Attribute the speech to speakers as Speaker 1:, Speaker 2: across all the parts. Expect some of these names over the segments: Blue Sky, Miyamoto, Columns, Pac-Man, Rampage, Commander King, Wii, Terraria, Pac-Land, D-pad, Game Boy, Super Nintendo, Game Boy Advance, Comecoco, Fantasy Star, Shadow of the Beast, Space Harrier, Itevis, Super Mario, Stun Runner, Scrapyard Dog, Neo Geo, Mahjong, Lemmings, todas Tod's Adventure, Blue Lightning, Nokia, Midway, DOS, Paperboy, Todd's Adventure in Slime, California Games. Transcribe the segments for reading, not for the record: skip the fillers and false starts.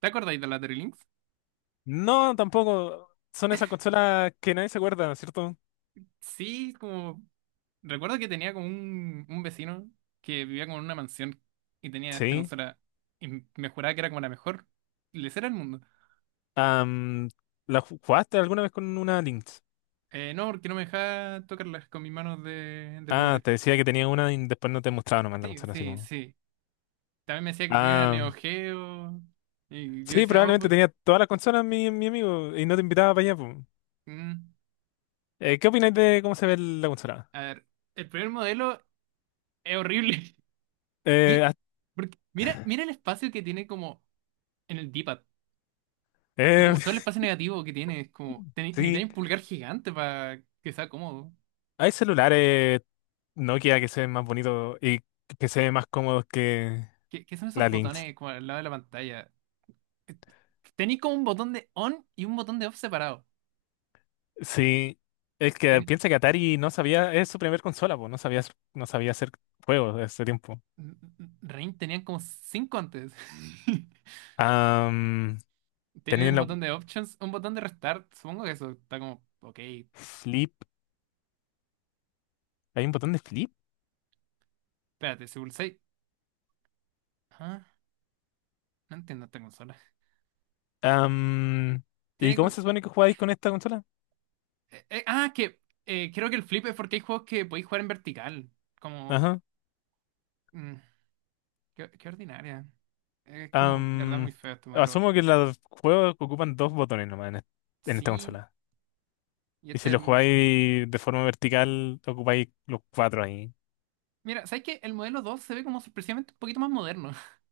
Speaker 1: ¿Te acordáis de la Terrylinks?
Speaker 2: No, tampoco. Son esas consolas que nadie se acuerda, ¿cierto?
Speaker 1: Sí, como... Recuerdo que tenía como un vecino que vivía como en una mansión y tenía esta
Speaker 2: Sí.
Speaker 1: consola, y me juraba que era como la mejor lesera del mundo.
Speaker 2: Am, ¿La jugaste alguna vez con una Lynx?
Speaker 1: No, porque no me dejaba tocarlas con mis manos de
Speaker 2: Ah,
Speaker 1: pobre.
Speaker 2: te decía que tenía una y después no te mostraba nomás la
Speaker 1: Sí,
Speaker 2: consola, así
Speaker 1: sí,
Speaker 2: como.
Speaker 1: sí. También me decía que tenía una
Speaker 2: Ah,
Speaker 1: Neo Geo, y yo
Speaker 2: sí,
Speaker 1: decía, oh,
Speaker 2: probablemente
Speaker 1: pues...
Speaker 2: tenía todas las consolas mi amigo y no te invitaba para allá. Po.
Speaker 1: mm,
Speaker 2: ¿Qué opináis de cómo se ve la consola?
Speaker 1: A ver, el primer modelo es horrible.
Speaker 2: Eh,
Speaker 1: ¿Qué?
Speaker 2: ah,
Speaker 1: Porque mira, mira el espacio que tiene como en el D-pad. Es
Speaker 2: eh,
Speaker 1: como todo el espacio negativo que tiene, es como, necesitas
Speaker 2: sí,
Speaker 1: un pulgar gigante para que sea cómodo.
Speaker 2: hay celulares Nokia que se ven más bonitos y que se
Speaker 1: Sí.
Speaker 2: ven más cómodos que
Speaker 1: ¿Qué, qué son esos
Speaker 2: la Lynx.
Speaker 1: botones como al lado de la pantalla? Eh, Tenéis como un botón de on y un botón de off separado.
Speaker 2: Sí, es que
Speaker 1: Ten...
Speaker 2: piensa que Atari no sabía, es su primer consola, pues no sabía hacer juegos de ese tiempo.
Speaker 1: Rain tenían como cinco antes.
Speaker 2: Am,
Speaker 1: Tienen
Speaker 2: tenían
Speaker 1: un
Speaker 2: la
Speaker 1: botón de options, un botón de restart. Supongo que eso está como, ok,
Speaker 2: flip, hay un botón de flip.
Speaker 1: espérate, si pulsáis. Ah, no entiendo esta consola.
Speaker 2: Am, ¿Y
Speaker 1: Tiene
Speaker 2: cómo
Speaker 1: como.
Speaker 2: se supone que jugáis con esta consola?
Speaker 1: Ah, que Creo que el flip es porque hay juegos que podéis jugar en vertical. Como.
Speaker 2: Ajá.
Speaker 1: mm, Qué, qué ordinaria. Es como, de verdad,
Speaker 2: Am,
Speaker 1: muy feo este modelo.
Speaker 2: asumo que los juegos ocupan dos botones nomás en esta
Speaker 1: Sí.
Speaker 2: consola.
Speaker 1: Y
Speaker 2: Y si
Speaker 1: este.
Speaker 2: lo
Speaker 1: el-
Speaker 2: jugáis de forma vertical, ocupáis los cuatro ahí.
Speaker 1: Mira, ¿sabes qué? El modelo 2 se ve como sorpresivamente un poquito más moderno.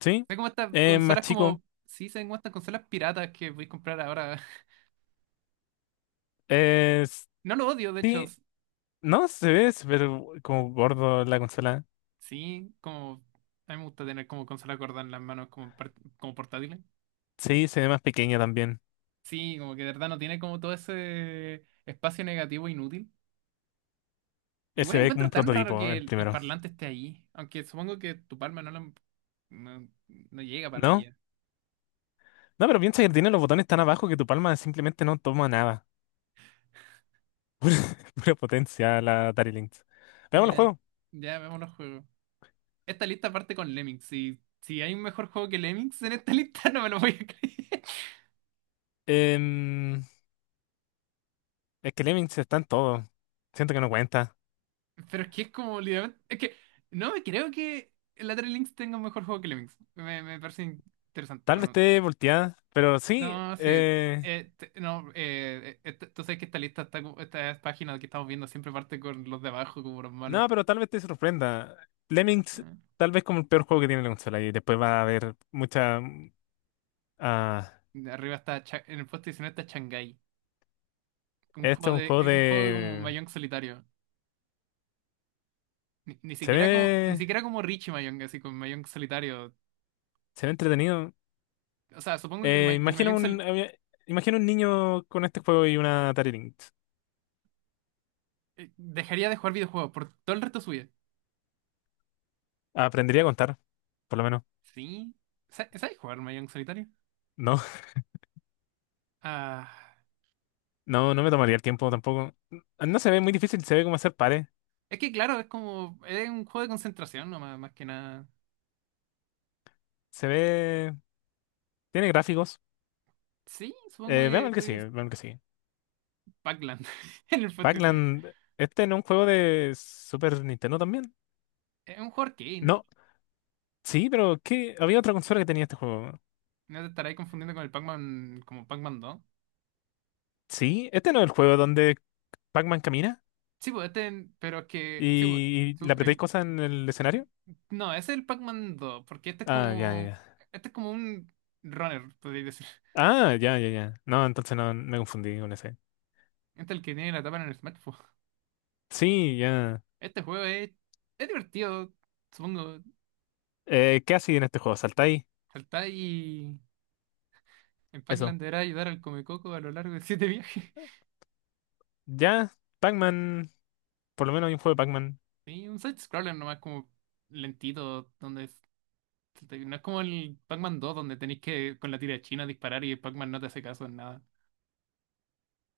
Speaker 2: ¿Sí?
Speaker 1: Se ve como estas
Speaker 2: Es más
Speaker 1: consolas
Speaker 2: chico.
Speaker 1: como. Sí, se ven como estas consolas piratas que voy a comprar ahora.
Speaker 2: Es,
Speaker 1: No lo odio, de hecho.
Speaker 2: sí, no se ve, pero como gordo la consola.
Speaker 1: Sí, como. A mí me gusta tener como consola gorda en las manos como, como portátiles.
Speaker 2: Sí, se ve más pequeña también.
Speaker 1: Sí, como que de verdad no tiene como todo ese espacio negativo inútil. Igual
Speaker 2: Se ve como
Speaker 1: encuentro
Speaker 2: un
Speaker 1: tan raro
Speaker 2: prototipo,
Speaker 1: que
Speaker 2: el
Speaker 1: el
Speaker 2: primero.
Speaker 1: parlante esté ahí. Aunque supongo que tu palma no lo. No, no llega para
Speaker 2: ¿No?
Speaker 1: allá.
Speaker 2: No, pero piensa que tiene los botones tan abajo que tu palma simplemente no toma nada. Pura potencia la Atari Lynx. Veamos el
Speaker 1: Ya, en-
Speaker 2: juego.
Speaker 1: ya vemos los juegos. Esta lista parte con Lemmings. Si hay un mejor juego que Lemmings en esta lista, no me lo voy a creer.
Speaker 2: Em, es que Lemmings está en todo. Siento que no cuenta.
Speaker 1: Pero es que es como literalmente. Es que no me creo que Lateral Links tenga un mejor juego que Lemmings. Me parece interesante.
Speaker 2: Tal vez
Speaker 1: Bueno,
Speaker 2: esté volteada, pero sí.
Speaker 1: no, sí.
Speaker 2: eh,
Speaker 1: Te- no, esta- Tú sabes que esta lista, está, esta página que estamos viendo siempre parte con los de abajo como los malos.
Speaker 2: no, pero tal vez te sorprenda. Lemmings,
Speaker 1: Ah.
Speaker 2: tal vez como el peor juego que tiene la consola. Y después va a haber mucha. ah,
Speaker 1: De arriba está, en el puesto 19 está Shanghai. Un
Speaker 2: esto
Speaker 1: juego
Speaker 2: es un
Speaker 1: de,
Speaker 2: juego
Speaker 1: un juego como
Speaker 2: de.
Speaker 1: Mahjong solitario. Ni, ni
Speaker 2: Se
Speaker 1: siquiera como, ni
Speaker 2: ve.
Speaker 1: siquiera como Richie Mayong, así con Mayong solitario.
Speaker 2: Se ve entretenido.
Speaker 1: O sea, supongo que el,
Speaker 2: Eh,
Speaker 1: el
Speaker 2: imagina
Speaker 1: Mahjong
Speaker 2: un, eh, imagina un niño con este juego y una Atari Lynx.
Speaker 1: dejaría de jugar videojuegos por todo el resto de su vida.
Speaker 2: Aprendería a contar, por lo menos.
Speaker 1: ¿Sí? Sabes jugar Mayong solitario?
Speaker 2: No,
Speaker 1: Ah,
Speaker 2: no me tomaría el tiempo tampoco. No se ve muy difícil, se ve como hacer pares.
Speaker 1: es que claro, es como, es un juego de concentración no más más que nada.
Speaker 2: Se ve. Tiene gráficos.
Speaker 1: Sí, supongo
Speaker 2: Veamos
Speaker 1: que
Speaker 2: el que sigue,
Speaker 1: pues
Speaker 2: veamos el que sigue.
Speaker 1: Pac-Land en el Fantasy.
Speaker 2: Pac-Land, este no es un juego de Super Nintendo también.
Speaker 1: Es un juego arcade.
Speaker 2: No, sí, pero ¿qué? Había otra consola que tenía este juego.
Speaker 1: No te estarás confundiendo con el Pac-Man, como Pac-Man 2.
Speaker 2: Sí, este no es el juego donde Pac-Man camina
Speaker 1: Sí, pues este, pero es que, sí, pues,
Speaker 2: y, le apretáis cosas en el escenario.
Speaker 1: No, ese es el Pac-Man 2 porque este es
Speaker 2: Ah, ya, ya.
Speaker 1: como.
Speaker 2: ya.
Speaker 1: Este es como un runner, podría decir.
Speaker 2: Ah, ya, ya, ya. No, entonces no me confundí con ese.
Speaker 1: Este es el que tiene la tapa en el smartphone.
Speaker 2: Sí, ya.
Speaker 1: Este juego es. Es divertido, supongo.
Speaker 2: ¿Qué hacéis en este juego? ¿Saltáis?
Speaker 1: Saltar y. En Pac-Man
Speaker 2: Eso.
Speaker 1: deberá ayudar al Comecoco a lo largo de siete viajes.
Speaker 2: Ya, Pac-Man. Por lo menos hay un juego de Pac-Man.
Speaker 1: Y un side-scroller nomás como lentito, no es como el Pac-Man 2 donde tenéis que con la tira china disparar y el Pac-Man no te hace caso en nada.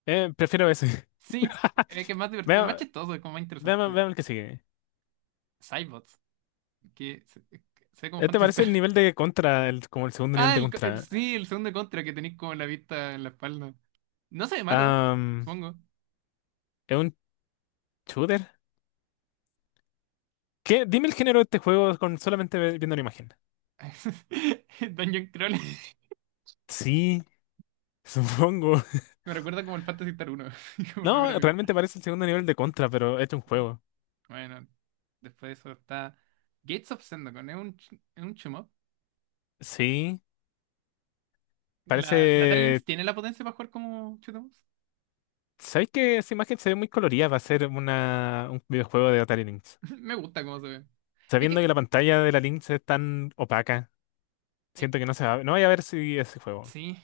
Speaker 2: Prefiero ese.
Speaker 1: Sí, es que es más divertido, es más
Speaker 2: Veamos,
Speaker 1: chistoso, es como más
Speaker 2: veamos,
Speaker 1: interesante.
Speaker 2: veamos el que sigue.
Speaker 1: Cybots, que se, se ve como
Speaker 2: Este parece
Speaker 1: fantasía.
Speaker 2: el nivel de Contra, como el segundo nivel de Contra.
Speaker 1: Sí, el segundo contra que tenéis como la vista en la espalda. No se ve malo,
Speaker 2: Am,
Speaker 1: supongo.
Speaker 2: ¿Es un shooter? ¿Qué? Dime el género de este juego con solamente viendo la imagen.
Speaker 1: Dungeon Crawl.
Speaker 2: Sí, supongo.
Speaker 1: Me recuerda como el Fantasy Star 1, como lo
Speaker 2: No,
Speaker 1: gráfico.
Speaker 2: realmente parece el segundo nivel de Contra, pero es un juego.
Speaker 1: Bueno, después de eso está Gates of Zendokon. Es un, es un shoot 'em up.
Speaker 2: Sí,
Speaker 1: La Atari Lynx
Speaker 2: parece.
Speaker 1: tiene la potencia para jugar como shoot 'em ups.
Speaker 2: ¿Sabéis que esa imagen se ve muy colorida para ser un videojuego de Atari Lynx?
Speaker 1: Me gusta cómo se ve. Es
Speaker 2: Sabiendo
Speaker 1: que,
Speaker 2: que la pantalla de la Lynx es tan opaca,
Speaker 1: eh,
Speaker 2: siento que no se va no voy a ver si ese juego.
Speaker 1: sí.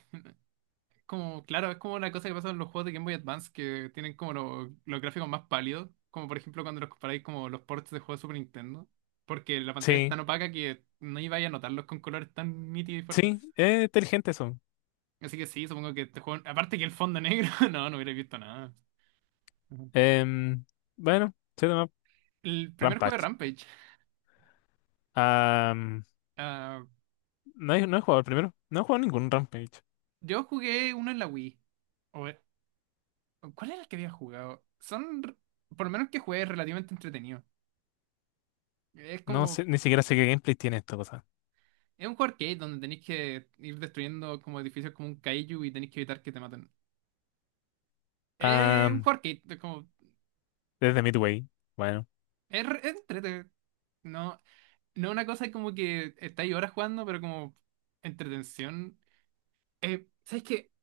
Speaker 1: Como, claro, es como una cosa que pasa en los juegos de Game Boy Advance que tienen como los gráficos más pálidos, como por ejemplo cuando los comparáis como los ports de juegos de Super Nintendo, porque la pantalla es
Speaker 2: Sí,
Speaker 1: tan opaca que no ibais a notarlos con colores tan nítidos y fuertes.
Speaker 2: sí, es inteligente eso.
Speaker 1: Así que sí, supongo que este juego, aparte que el fondo negro, no, no hubiera visto nada. Ujú.
Speaker 2: Em, bueno, se llama
Speaker 1: El primer juego de
Speaker 2: Rampage.
Speaker 1: Rampage,
Speaker 2: Am,
Speaker 1: ah,
Speaker 2: no, he, no he jugado el primero, no he jugado ningún Rampage.
Speaker 1: yo jugué uno en la Wii. O- ¿Cuál era el que había jugado? Son, por lo menos que jugué, es relativamente entretenido. Es
Speaker 2: No
Speaker 1: como.
Speaker 2: sé, ni siquiera sé qué gameplay tiene esta cosa.
Speaker 1: Es un juego arcade donde tenéis que ir destruyendo como edificios como un kaiju y tenéis que evitar que te maten. Es un
Speaker 2: Am,
Speaker 1: juego arcade, es como.
Speaker 2: desde Midway, bueno.
Speaker 1: Es, es entrete. No, no una cosa como que estáis horas jugando, pero como entretención. ¿Sabes qué?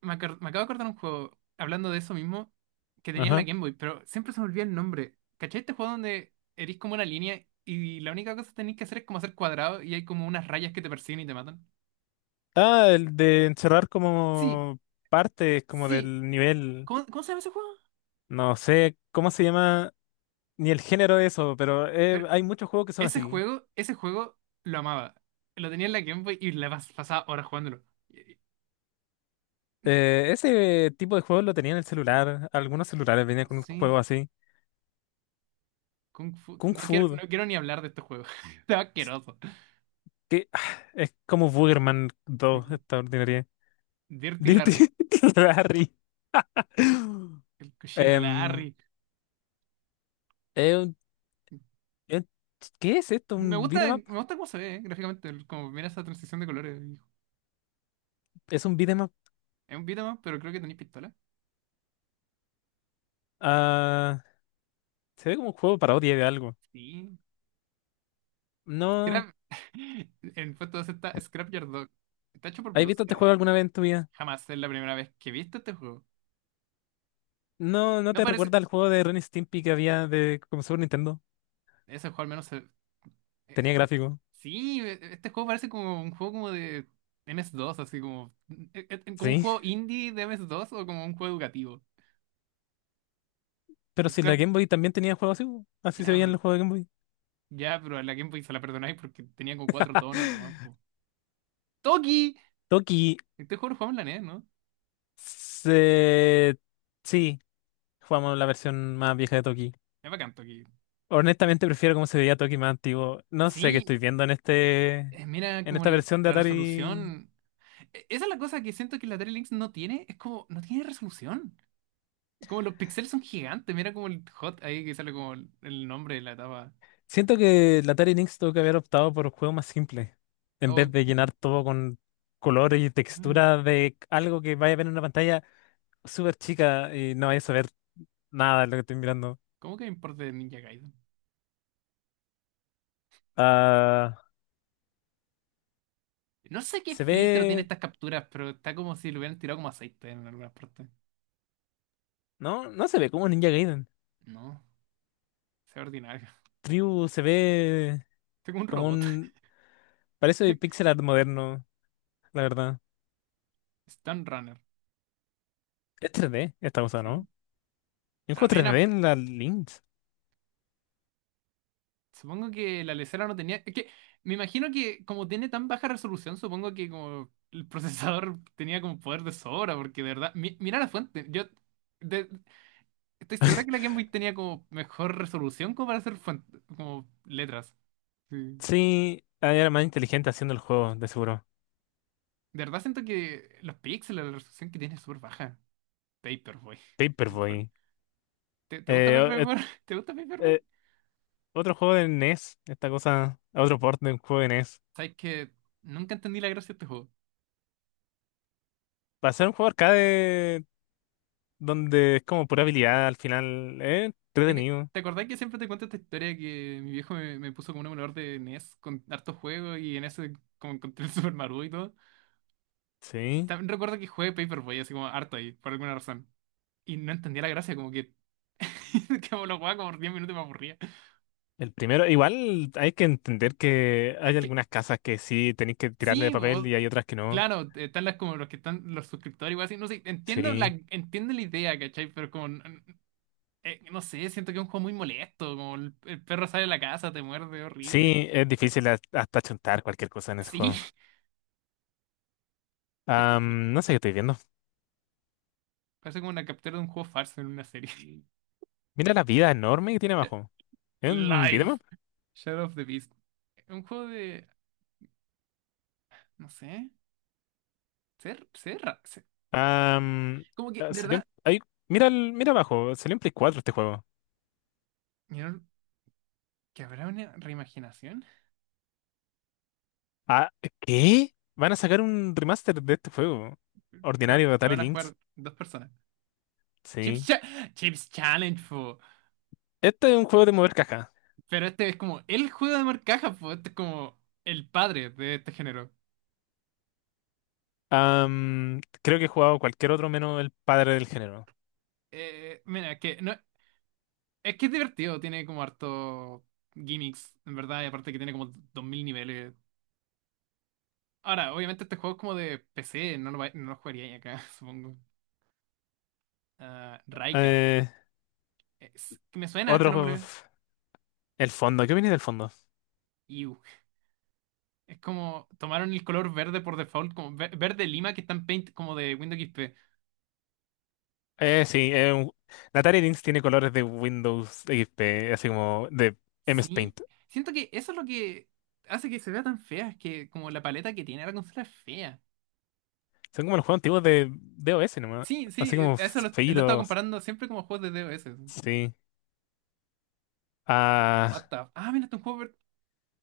Speaker 1: Me acabo de acordar un juego, hablando de eso mismo, que tenía en la
Speaker 2: Ajá.
Speaker 1: Game Boy, pero siempre se me olvida el nombre. ¿Cachai este juego donde eres como una línea y la única cosa que tenéis que hacer es como hacer cuadrados y hay como unas rayas que te persiguen y te matan?
Speaker 2: Ah, el de encerrar
Speaker 1: Sí,
Speaker 2: como partes, como
Speaker 1: sí.
Speaker 2: del nivel.
Speaker 1: ¿Cómo, cómo se llama ese juego?
Speaker 2: No sé, ¿cómo se llama? Ni el género de eso, pero hay muchos juegos que son
Speaker 1: Ese
Speaker 2: así.
Speaker 1: juego, ese juego lo amaba. Lo tenía en la Game Boy y la pasaba horas jugándolo. Y- y- mm,
Speaker 2: Ese tipo de juegos lo tenía en el celular. Algunos celulares venían con un
Speaker 1: Sí,
Speaker 2: juego así.
Speaker 1: Kung Fu.
Speaker 2: Kung
Speaker 1: No quiero,
Speaker 2: Fu,
Speaker 1: no quiero ni hablar de este juego. Está asqueroso.
Speaker 2: que es como Boogerman dos,
Speaker 1: Sí.
Speaker 2: esta ordinaria.
Speaker 1: Dirty
Speaker 2: Dirty
Speaker 1: Larry.
Speaker 2: Rally.
Speaker 1: El cochino
Speaker 2: Em,
Speaker 1: Larry.
Speaker 2: eh, un- eh, ¿Qué es esto? ¿Un beat'em up?
Speaker 1: Me gusta cómo se ve, gráficamente. Como mira esa transición de colores.
Speaker 2: Es un beat'em up.
Speaker 1: Es un beat'em up, pero creo que tenéis pistola.
Speaker 2: Ah, se ve como un juego parodia de algo.
Speaker 1: Sí.
Speaker 2: No,
Speaker 1: Scrap. En puesto 2 está Scrapyard Dog. Está hecho por
Speaker 2: ¿has
Speaker 1: Blue
Speaker 2: visto este
Speaker 1: Sky.
Speaker 2: juego alguna vez en tu vida?
Speaker 1: Jamás, es la primera vez que he visto este juego.
Speaker 2: No, ¿no
Speaker 1: No
Speaker 2: te
Speaker 1: parece.
Speaker 2: recuerda al juego de Ren y Stimpy que había de como Super Nintendo?
Speaker 1: Ese juego al menos se.
Speaker 2: Tenía gráfico.
Speaker 1: Sí, este juego parece como un juego como de ms dos así como, como un
Speaker 2: Sí,
Speaker 1: juego indie de ms dos o como un juego educativo.
Speaker 2: pero
Speaker 1: Es
Speaker 2: si la
Speaker 1: claro,
Speaker 2: Game Boy también tenía juegos así, así se
Speaker 1: ya,
Speaker 2: veían
Speaker 1: pero,
Speaker 2: los juegos de Game Boy.
Speaker 1: ya, pero a la Game Boy se la perdonáis porque tenía como cuatro tonos nomás. Po. ¡Toki!
Speaker 2: Toki,
Speaker 1: Este juego lo jugamos en la NES, ¿no?
Speaker 2: se... sí, jugamos la versión más vieja de Toki.
Speaker 1: Es bacán, Toki.
Speaker 2: Honestamente prefiero cómo se veía Toki más antiguo. No sé qué
Speaker 1: Sí,
Speaker 2: estoy viendo
Speaker 1: mira
Speaker 2: en
Speaker 1: como
Speaker 2: esta versión de
Speaker 1: la
Speaker 2: Atari.
Speaker 1: resolución. Esa es la cosa que siento que la Atari Lynx no tiene, es como, no tiene resolución. Como los píxeles son gigantes, mira como el hot ahí que sale como el nombre de la etapa.
Speaker 2: Siento que la Atari Lynx tuvo que haber optado por juegos más simples, en vez
Speaker 1: Oh,
Speaker 2: de llenar todo con color y
Speaker 1: mm.
Speaker 2: textura de algo que vaya a ver en una pantalla súper chica y no vaya a saber nada de lo que estoy mirando.
Speaker 1: ¿Cómo que me importa de Ninja Gaiden?
Speaker 2: Ah,
Speaker 1: No sé qué
Speaker 2: se
Speaker 1: filtro tiene
Speaker 2: ve
Speaker 1: estas capturas, pero está como si lo hubieran tirado como aceite en algunas partes.
Speaker 2: No, no se ve como Ninja Gaiden.
Speaker 1: No, sea ordinario.
Speaker 2: Tribu se ve
Speaker 1: Estoy como un
Speaker 2: como
Speaker 1: robot.
Speaker 2: un. Parece pixel art moderno, la verdad.
Speaker 1: Stun Runner,
Speaker 2: Es 3D esta cosa,
Speaker 1: sí.
Speaker 2: ¿no? Y un juego
Speaker 1: Apenas.
Speaker 2: 3D en la Lynx.
Speaker 1: Supongo que la lesera no tenía. Es que me imagino que como tiene tan baja resolución, supongo que como el procesador tenía como poder de sobra, porque de verdad. Mira la fuente. Yo de- estoy segura que la Game Boy tenía como mejor resolución como para hacer como letras. Sí.
Speaker 2: Sí, era más inteligente haciendo el juego, de seguro.
Speaker 1: De verdad siento que los píxeles, la resolución que tiene es súper baja. Paperboy. El for-
Speaker 2: Paperboy.
Speaker 1: ¿Te, te gusta
Speaker 2: Eh, o- eh,
Speaker 1: Paperboy? ¿Te gusta Paperboy?
Speaker 2: eh, otro juego de NES, esta cosa, otro port de un juego de NES.
Speaker 1: Sabes que nunca entendí la gracia de este juego.
Speaker 2: Para ser un juego arcade donde es como pura habilidad al final, entretenido.
Speaker 1: ¿Te acordás que siempre te cuento esta historia que mi viejo me, me puso como un emulador de NES con hartos juegos y en ese como encontré el Super Mario y todo?
Speaker 2: Sí.
Speaker 1: También recuerdo que jugué Paperboy así como harto ahí, por alguna razón. Y no entendía la gracia, como que, que la jugaba como por 10 minutos y me aburría.
Speaker 2: El primero, igual hay que entender que hay
Speaker 1: Es que
Speaker 2: algunas casas que sí tenéis que tirarle el
Speaker 1: sí,
Speaker 2: papel y hay otras que no.
Speaker 1: claro, están las como los que están los suscriptores igual así, no sé,
Speaker 2: Sí.
Speaker 1: entiendo la idea, ¿cachai? Pero como no sé, siento que es un juego muy molesto, como el perro sale de la casa, te muerde, horrible.
Speaker 2: Sí, es difícil hasta chuntar cualquier cosa en ese
Speaker 1: Sí,
Speaker 2: juego.
Speaker 1: ¿qué te fue?
Speaker 2: No sé qué estoy viendo.
Speaker 1: Parece como una captura de un juego falso en una serie.
Speaker 2: Mira la vida enorme que tiene abajo. ¿Es un
Speaker 1: Live,
Speaker 2: videomap?
Speaker 1: Shadow of the Beast. Un juego de no sé, ser ser ra- ser-
Speaker 2: Am,
Speaker 1: como que de
Speaker 2: Salió,
Speaker 1: verdad,
Speaker 2: mira, mira abajo, salió en Play 4 este juego.
Speaker 1: ¿vieron que habrá una reimaginación?
Speaker 2: Ah, ¿qué? Van a sacar un remaster de este juego. Ordinario de
Speaker 1: Lo
Speaker 2: Atari
Speaker 1: van a
Speaker 2: Lynx.
Speaker 1: jugar dos personas. Chips,
Speaker 2: Sí.
Speaker 1: Cha- Chips Challenge.
Speaker 2: Este es un juego de mover cajas.
Speaker 1: Pero este es como el juego de marcajas, pues este es como el padre de este género.
Speaker 2: Creo que he jugado cualquier otro menos el padre del género.
Speaker 1: Mira, que no, es que es divertido, tiene como harto gimmicks, en verdad, y aparte que tiene como 2000 niveles. Ahora, obviamente este juego es como de PC, no lo, no lo jugaría ahí acá, supongo. Ah, Raikar.
Speaker 2: Eh,
Speaker 1: Que me suena este
Speaker 2: otro,
Speaker 1: nombre.
Speaker 2: el fondo. ¿Qué opinas del fondo?
Speaker 1: Iu. Es como tomaron el color verde por default, como verde lima que está en Paint como de Windows XP.
Speaker 2: Sí, la Atari Lynx tiene colores de Windows XP, así como de MS
Speaker 1: Sí,
Speaker 2: Paint.
Speaker 1: siento que eso es lo que hace que se vea tan fea, es que como la paleta que tiene la consola es fea.
Speaker 2: Son como los juegos antiguos de DOS nomás.
Speaker 1: Sí,
Speaker 2: Así
Speaker 1: sí,
Speaker 2: como
Speaker 1: eso lo he estado
Speaker 2: feitos.
Speaker 1: comparando siempre como juegos de D O S.
Speaker 2: Sí.
Speaker 1: What
Speaker 2: Ah,
Speaker 1: the... Ah, mira, este es un juego per-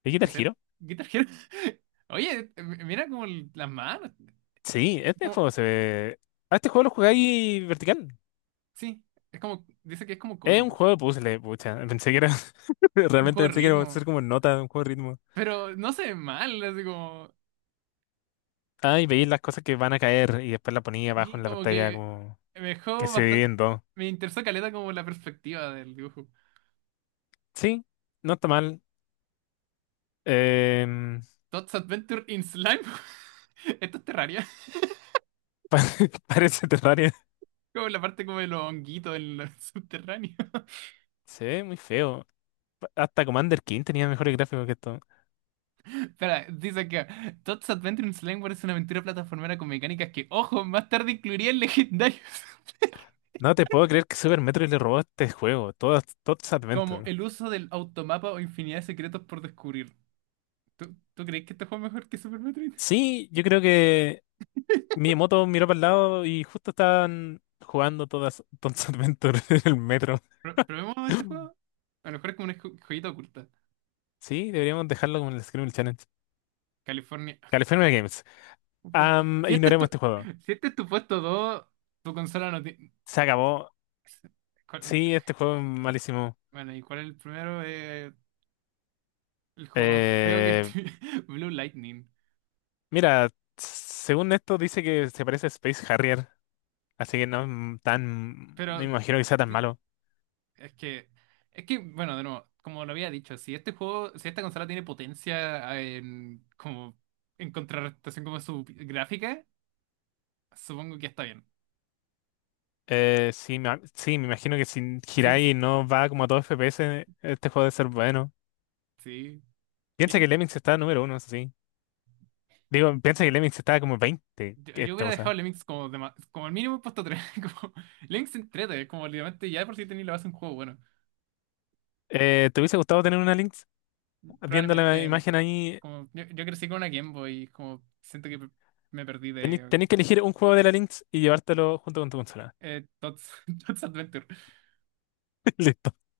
Speaker 2: ¿y Guitar
Speaker 1: que se
Speaker 2: Hero?
Speaker 1: Guitar Hero. Oye, mira como las manos.
Speaker 2: Sí, este
Speaker 1: Como...
Speaker 2: juego se ve. Ah, este juego lo jugáis vertical.
Speaker 1: Sí, es como, dice que es como
Speaker 2: Es un
Speaker 1: Columns,
Speaker 2: juego de puzzle, pucha. Pensé que era.
Speaker 1: un
Speaker 2: Realmente
Speaker 1: juego de
Speaker 2: pensé que iba a ser
Speaker 1: ritmo.
Speaker 2: como nota, un juego de ritmo.
Speaker 1: Pero no se ve mal, así como...
Speaker 2: Ah, y veis las cosas que van a caer y después la ponía abajo
Speaker 1: Sí,
Speaker 2: en la
Speaker 1: como
Speaker 2: pantalla
Speaker 1: que
Speaker 2: como
Speaker 1: me
Speaker 2: que
Speaker 1: dejó
Speaker 2: se
Speaker 1: bastante...
Speaker 2: divide dos.
Speaker 1: Me interesó caleta como la perspectiva del dibujo.
Speaker 2: Sí, no está mal. Em,
Speaker 1: Todd's Adventure in Slime. Esto es Terraria.
Speaker 2: parece Terraria.
Speaker 1: Como la parte como de los honguitos en lo subterráneo.
Speaker 2: Se ve muy feo. Hasta Commander King tenía mejores gráficos que esto.
Speaker 1: Espera, dice acá. Todd's Adventure in Slime es una aventura plataformera con mecánicas que, ojo, más tarde incluirían legendarios.
Speaker 2: No te puedo creer que Super Metroid le robó este juego, todas Tod's
Speaker 1: Como
Speaker 2: Adventure.
Speaker 1: el uso del automapa o infinidad de secretos por descubrir. ¿Tú, tú crees que este juego es mejor que Super Metroid?
Speaker 2: Sí, yo creo que Miyamoto miró para el lado y justo estaban jugando todas Tod's Adventure en el metro.
Speaker 1: ¿Probemos este juego? A lo mejor es como una joyita oculta.
Speaker 2: Sí, deberíamos dejarlo como el Scream Challenge.
Speaker 1: California.
Speaker 2: California Games. Am,
Speaker 1: Si este es
Speaker 2: ignoremos
Speaker 1: tu,
Speaker 2: este juego.
Speaker 1: si este es tu puesto 2, tu consola no tiene...
Speaker 2: Se acabó.
Speaker 1: ¿Cuál es-
Speaker 2: Sí, este juego es malísimo.
Speaker 1: Bueno, ¿y cuál es el primero? El juego más feo que
Speaker 2: Eh,
Speaker 1: estoy. Blue Lightning.
Speaker 2: mira, según esto dice que se parece a Space Harrier, así que no es tan, no
Speaker 1: Pero
Speaker 2: me imagino que sea tan
Speaker 1: sí,
Speaker 2: malo.
Speaker 1: es que. Es que, bueno, de nuevo, como lo había dicho, si este juego, si esta consola tiene potencia ah, en como en contrarrestación como su gráfica, supongo que está bien.
Speaker 2: Sí, sí, me imagino que si
Speaker 1: Sí,
Speaker 2: Hirai
Speaker 1: sí,
Speaker 2: no va como a todo FPS, este juego debe ser bueno.
Speaker 1: sí.
Speaker 2: Piensa
Speaker 1: ¿Qué?
Speaker 2: que Lemmings está número uno, eso sí. Digo, piensa que Lemmings está como 20,
Speaker 1: Yo,
Speaker 2: que
Speaker 1: yo
Speaker 2: esta
Speaker 1: hubiera dejado
Speaker 2: cosa.
Speaker 1: Lemmings como de como el mínimo puesto tres. Como, Lemmings entrete, como literalmente ya de por si tenía la base de un juego bueno.
Speaker 2: ¿Te hubiese gustado tener una Lynx? Viendo la
Speaker 1: Probablemente,
Speaker 2: imagen ahí,
Speaker 1: como yo crecí con una Game Boy, como siento que me perdí de
Speaker 2: tenéis que elegir un juego de la Lynx y llevártelo junto con tu consola.
Speaker 1: Tots, Tots Adventure.